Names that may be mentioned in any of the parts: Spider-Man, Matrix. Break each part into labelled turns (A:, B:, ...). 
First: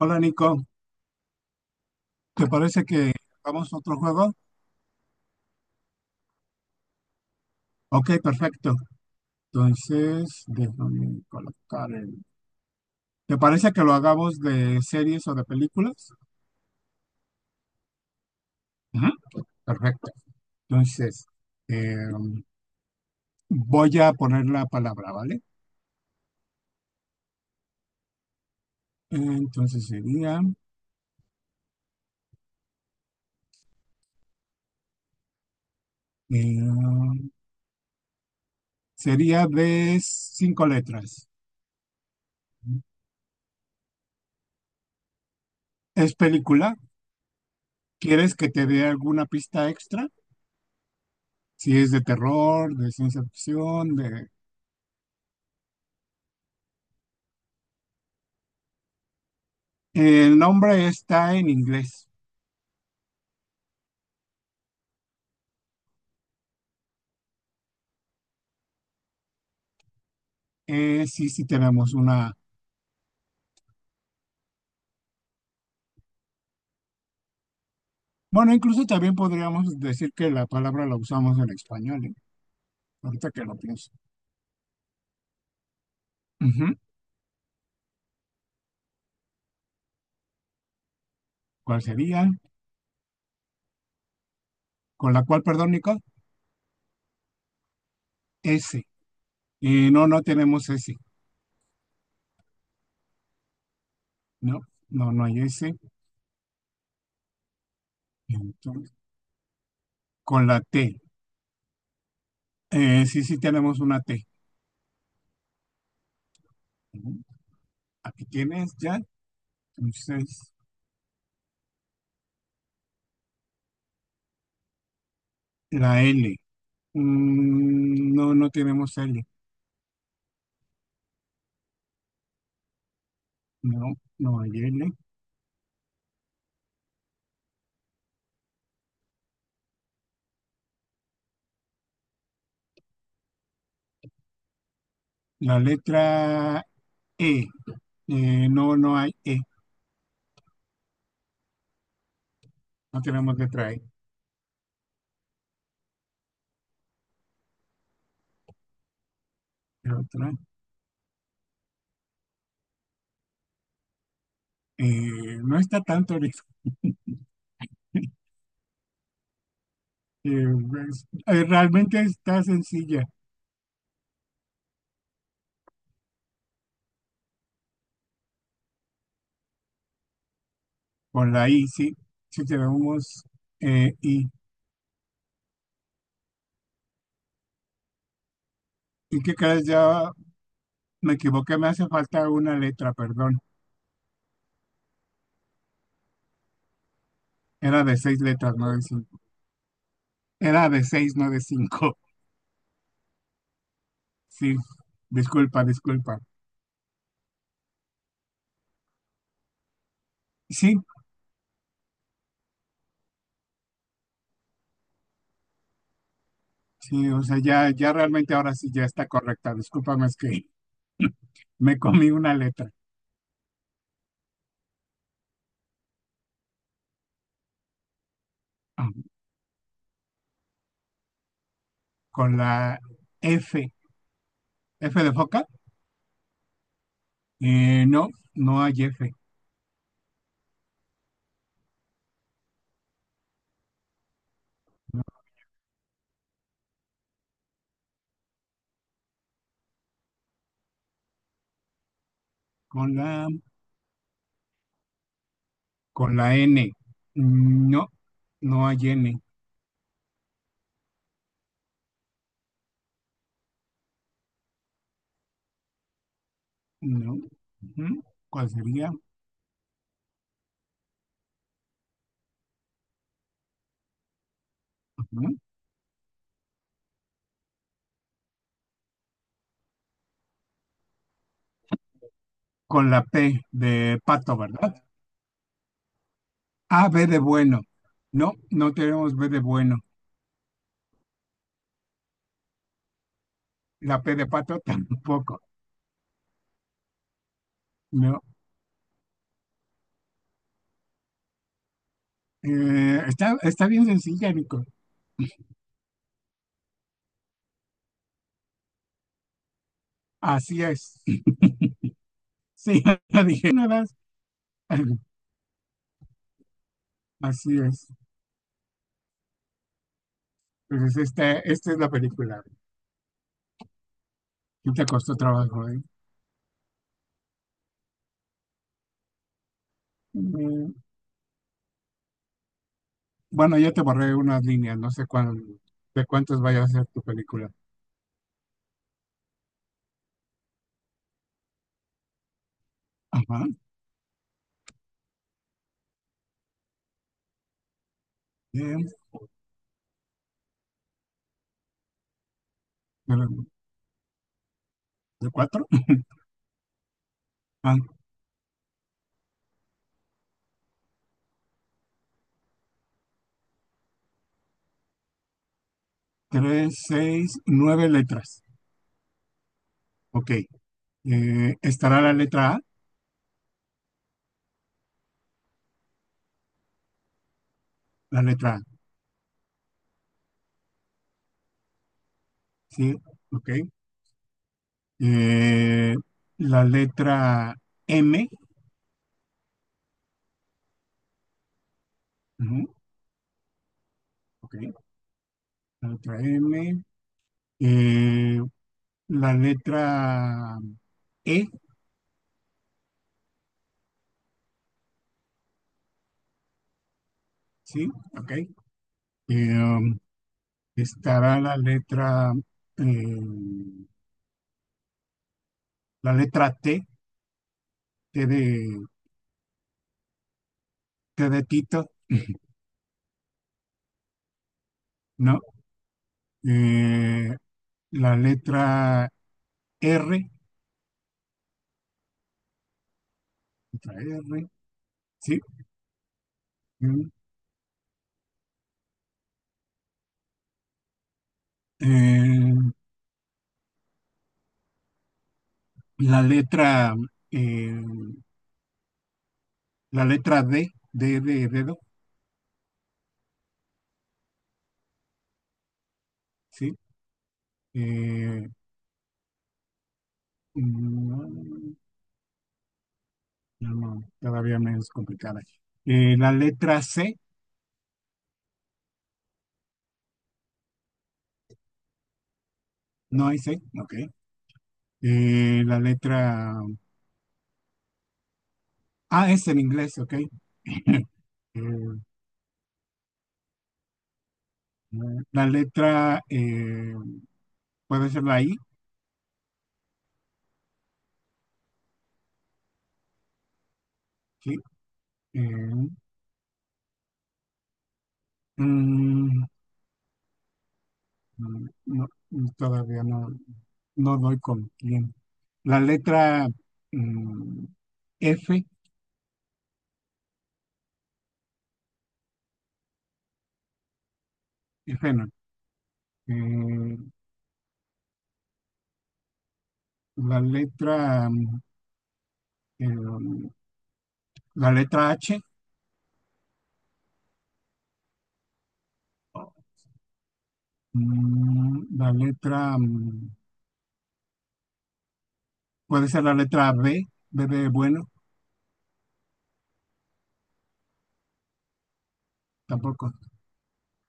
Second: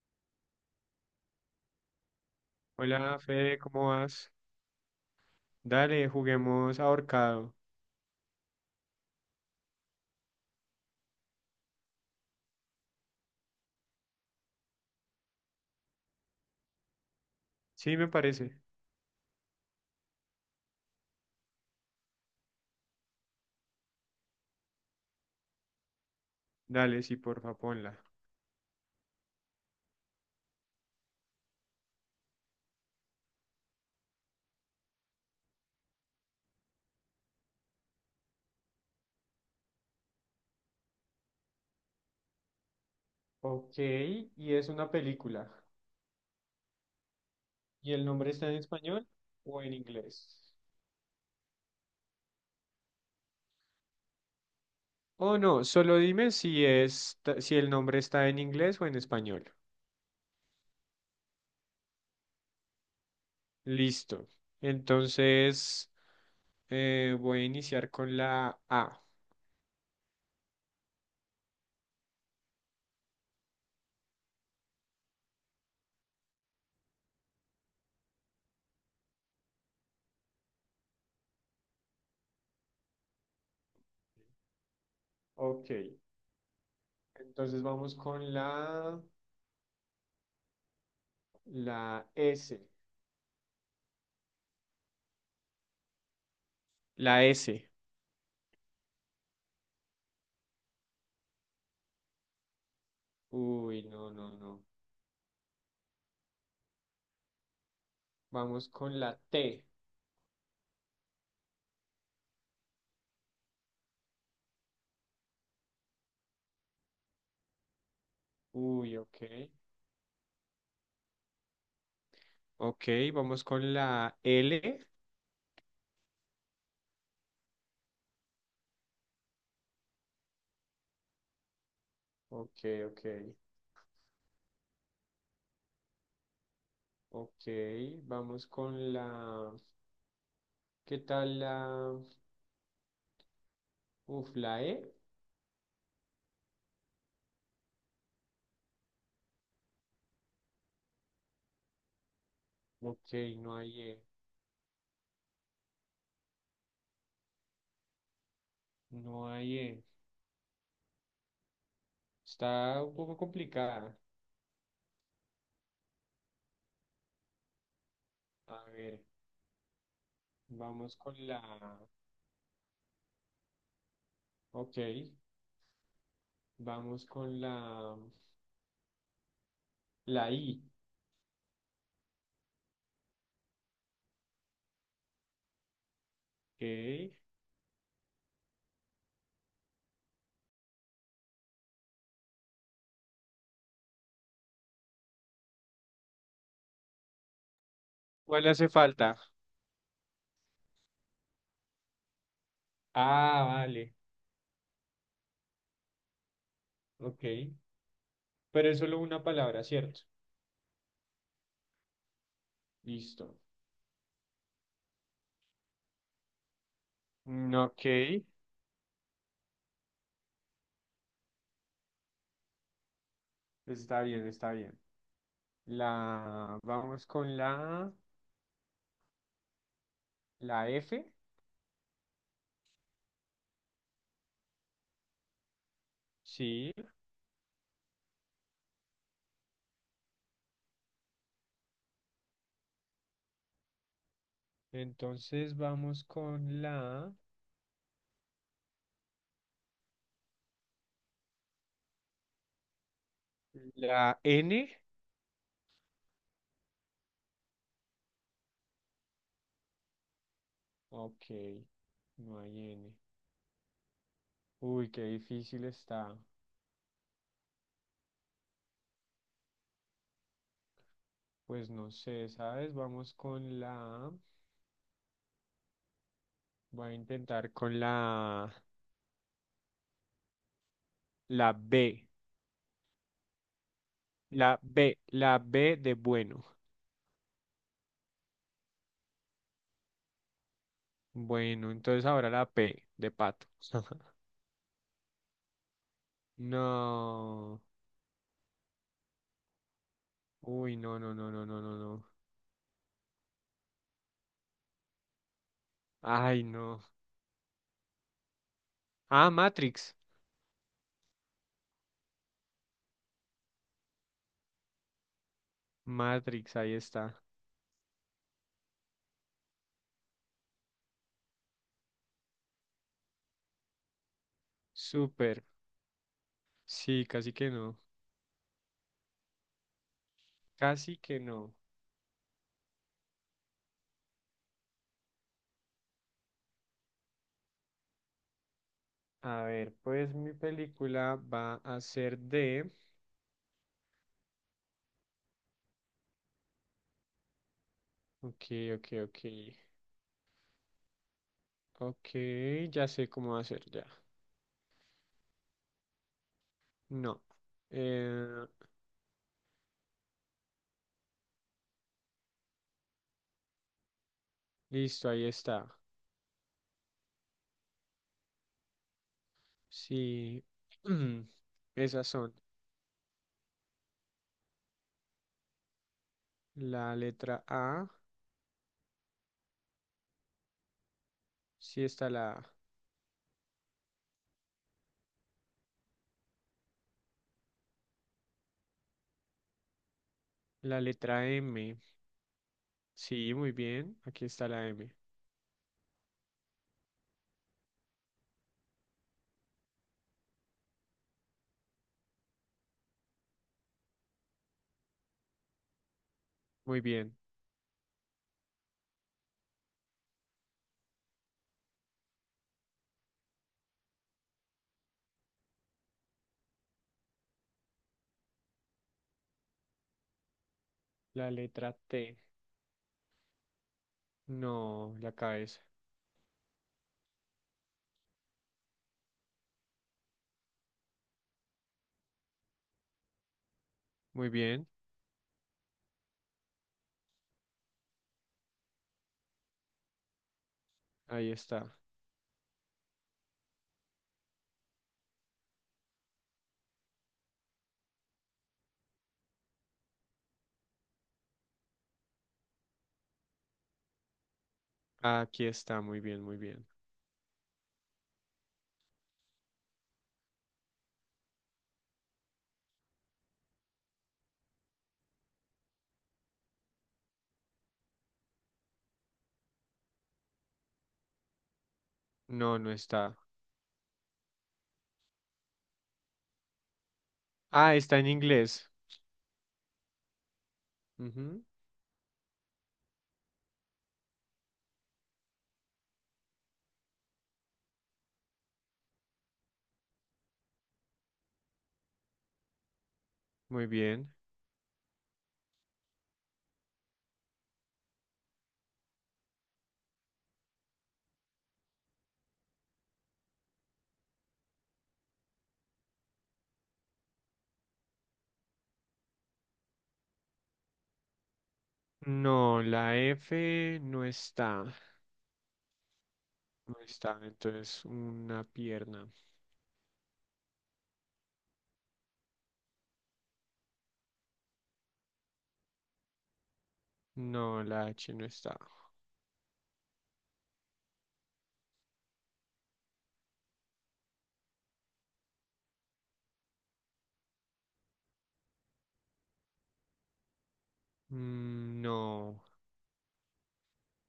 A: Hola Nico, ¿te parece que
B: Hola, Fede,
A: hagamos
B: ¿cómo
A: otro
B: vas?
A: juego?
B: Dale, juguemos ahorcado.
A: Ok, perfecto. Entonces, déjame colocar el. ¿Te parece que lo hagamos de series o de películas?
B: Sí, me parece.
A: Ujú. Perfecto. Entonces, eh, voy a poner la palabra, ¿vale?
B: Dale, sí, porfa, ponla.
A: Entonces eh, sería de cinco letras.
B: Ok, y es una película.
A: ¿Es película?
B: ¿Y el nombre
A: ¿Quieres
B: está
A: que
B: en
A: te dé
B: español
A: alguna
B: o
A: pista
B: en
A: extra?
B: inglés?
A: Si es de terror, de ciencia ficción, de.
B: Oh, no, solo dime si es, si el nombre está en inglés o en español.
A: El nombre está en inglés.
B: Listo. Entonces, voy a iniciar con la A.
A: Sí, sí tenemos una. Bueno, incluso también podríamos decir que la palabra la usamos en español, ¿eh? Ahorita que lo pienso.
B: Ok,
A: Ujú.
B: entonces vamos con
A: ¿Cuál
B: la
A: sería?
B: S.
A: Con la cual, perdón, Nicole,
B: La S.
A: S. No, no tenemos S.
B: Uy, no, no,
A: No,
B: no.
A: no, no hay S.
B: Vamos
A: Entonces,
B: con la T.
A: con la T. Sí, sí tenemos una T. Ujú. Aquí tienes
B: Uy,
A: ya.
B: ok.
A: Entonces,
B: Ok, vamos con la L.
A: la L. No, no tenemos L.
B: Ok, ok.
A: No, no hay L.
B: Ok, vamos con la… ¿Qué tal la… Uf, la E?
A: La letra E. No, no hay E, no
B: Ok,
A: tenemos
B: no
A: letra
B: hay
A: E.
B: E. No hay E.
A: Pero otra,
B: Está un poco complicada.
A: no está tanto ahorita.
B: A ver,
A: eh,
B: vamos
A: es-
B: con
A: eh,
B: la…
A: realmente está sencilla.
B: Ok, vamos con la… La I.
A: Con la I, sí. Si tenemos I.
B: Ok.
A: Y que cada vez ya me equivoqué, me hace falta una letra, perdón. Era de seis
B: ¿Cuál
A: letras,
B: hace
A: no de
B: falta?
A: cinco. Era de seis, no de cinco.
B: Ah, vale.
A: Sí, disculpa, disculpa.
B: Ok. Pero es solo una palabra, ¿cierto?
A: Sí,
B: Listo.
A: sí, o sea,
B: Mm,
A: ya,
B: ok,
A: ya realmente ahora sí ya está correcta. Discúlpame, es que me comí una letra.
B: está bien, está bien. La vamos con
A: Ah.
B: la F.
A: Con la F. F de foca.
B: Sí,
A: No, no hay F. No.
B: entonces vamos con
A: Con la,
B: la N.
A: con la N. No, no hay N.
B: Ok, no hay N. Uy, qué difícil está.
A: No. Ujú. ¿Cuál sería?
B: Pues no sé, ¿sabes? Vamos con la,
A: Ujú.
B: voy a intentar con la B.
A: Con la P de pato,
B: La
A: ¿verdad?
B: B, la B de bueno.
A: A, B de bueno. No, no tenemos B de bueno.
B: Bueno, entonces ahora la P de pato.
A: La P de pato tampoco.
B: No.
A: No.
B: Uy, no, no, no, no, no, no, no.
A: Está bien sencilla, Nico.
B: Ay, no. Ah, Matrix.
A: Así es. Sí, la dije nada más.
B: Matrix, ahí está.
A: Así es. Entonces, esta es la película. ¿Qué te costó
B: Súper.
A: trabajo, eh?
B: Sí, casi que no.
A: Mm.
B: Casi que no.
A: Bueno, ya te borré unas líneas, no sé cuál, de cuántas vaya a ser tu película.
B: A ver, pues mi película va a ser de…
A: Ajá.
B: Ok, ok,
A: De,
B: ok. Ok, ya sé cómo
A: de-
B: hacer ya.
A: de cuatro.
B: No.
A: Ah,
B: Eh, listo, ahí está.
A: tres, seis, nueve letras. Ok.
B: Sí.
A: Estará
B: Esas son. La letra A.
A: la letra A,
B: Sí está la A.
A: sí, ok. Eh, la letra M,
B: La letra M.
A: ujú,
B: Sí, muy bien. Aquí está la
A: ok.
B: M.
A: La letra M. Eh, la letra E,
B: Muy bien.
A: sí, ok. Um, estará eh, la letra T, T de, T
B: La
A: de
B: letra
A: Tito,
B: T. No, la
A: ¿no?
B: cabeza.
A: Eh, la R, letra
B: Muy
A: R,
B: bien.
A: sí.
B: Ahí está.
A: Eh, la letra, eh, la letra D, D de dedo,
B: Aquí está. Muy bien, muy bien.
A: sí. Eh, mm, no, no, todavía menos complicada. La letra C,
B: No, no está.
A: no hay C, ok. La letra
B: Ah, está en inglés.
A: A es en inglés, ok.
B: Ujú.
A: Eh, la letra puede ser la I.
B: Muy bien.
A: Sí, eh, mm, no, todavía no, no doy con quién. La letra mm, F,
B: No, la F no está.
A: F no.
B: No
A: eh,
B: está. Entonces, una pierna.
A: la letra, mm, eh, la letra H,
B: No, la H no está.
A: mm, la letra, mm, puede ser la letra B, B de bueno,
B: Mm, no.
A: tampoco.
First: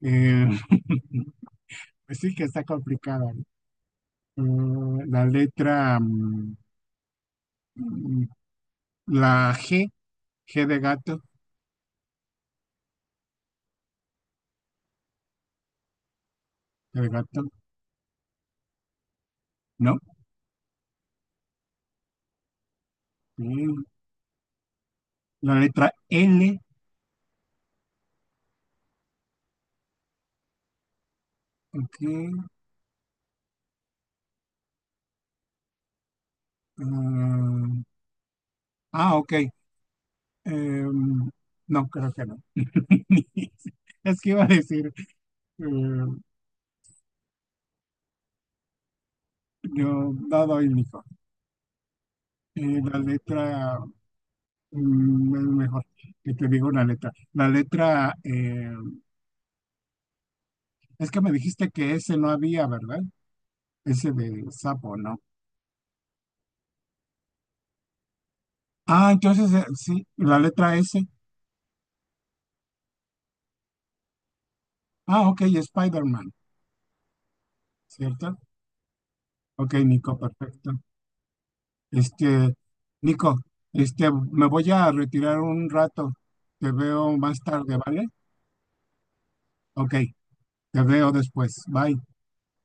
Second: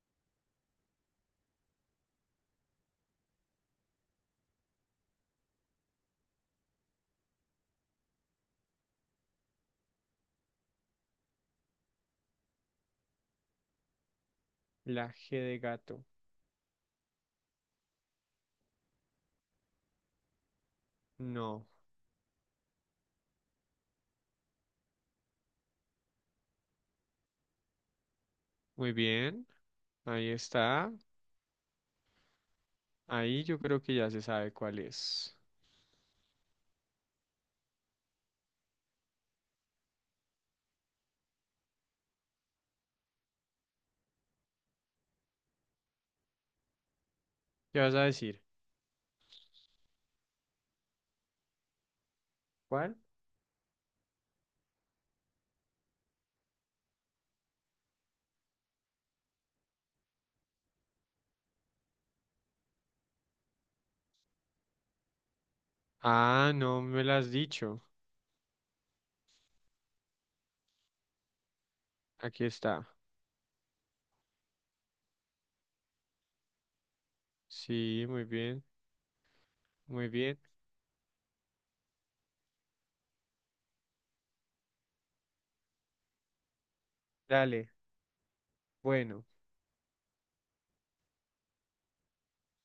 A: Eh, pues sí que está complicada, ¿no? La letra, mm, mm, la G, G de gato.
B: La G de gato.
A: La de gato, no.
B: No.
A: Mm, La letra L,
B: Muy bien. Ahí está.
A: ok.
B: Ahí yo creo que ya se sabe cuál es.
A: ah, ok. Em, no, creo que no. Es que iba a decir, eh,
B: ¿Qué vas a decir?
A: yo no doy hijo. Eh,
B: ¿Cuál?
A: la letra, es mejor que te digo una letra. La letra, es que me dijiste que ese no había, ¿verdad? Ese de sapo, ¿no?
B: Ah, no me lo has dicho.
A: Ah, entonces sí, la letra S.
B: Aquí está.
A: Ah, ok, Spider-Man,
B: Sí, muy
A: ¿cierto?
B: bien,
A: Ok,
B: muy
A: Nico,
B: bien.
A: perfecto. Este, Nico, este, me voy a retirar un rato. Te veo más
B: Dale,
A: tarde, ¿vale?
B: bueno.
A: Ok, te veo después. Bye.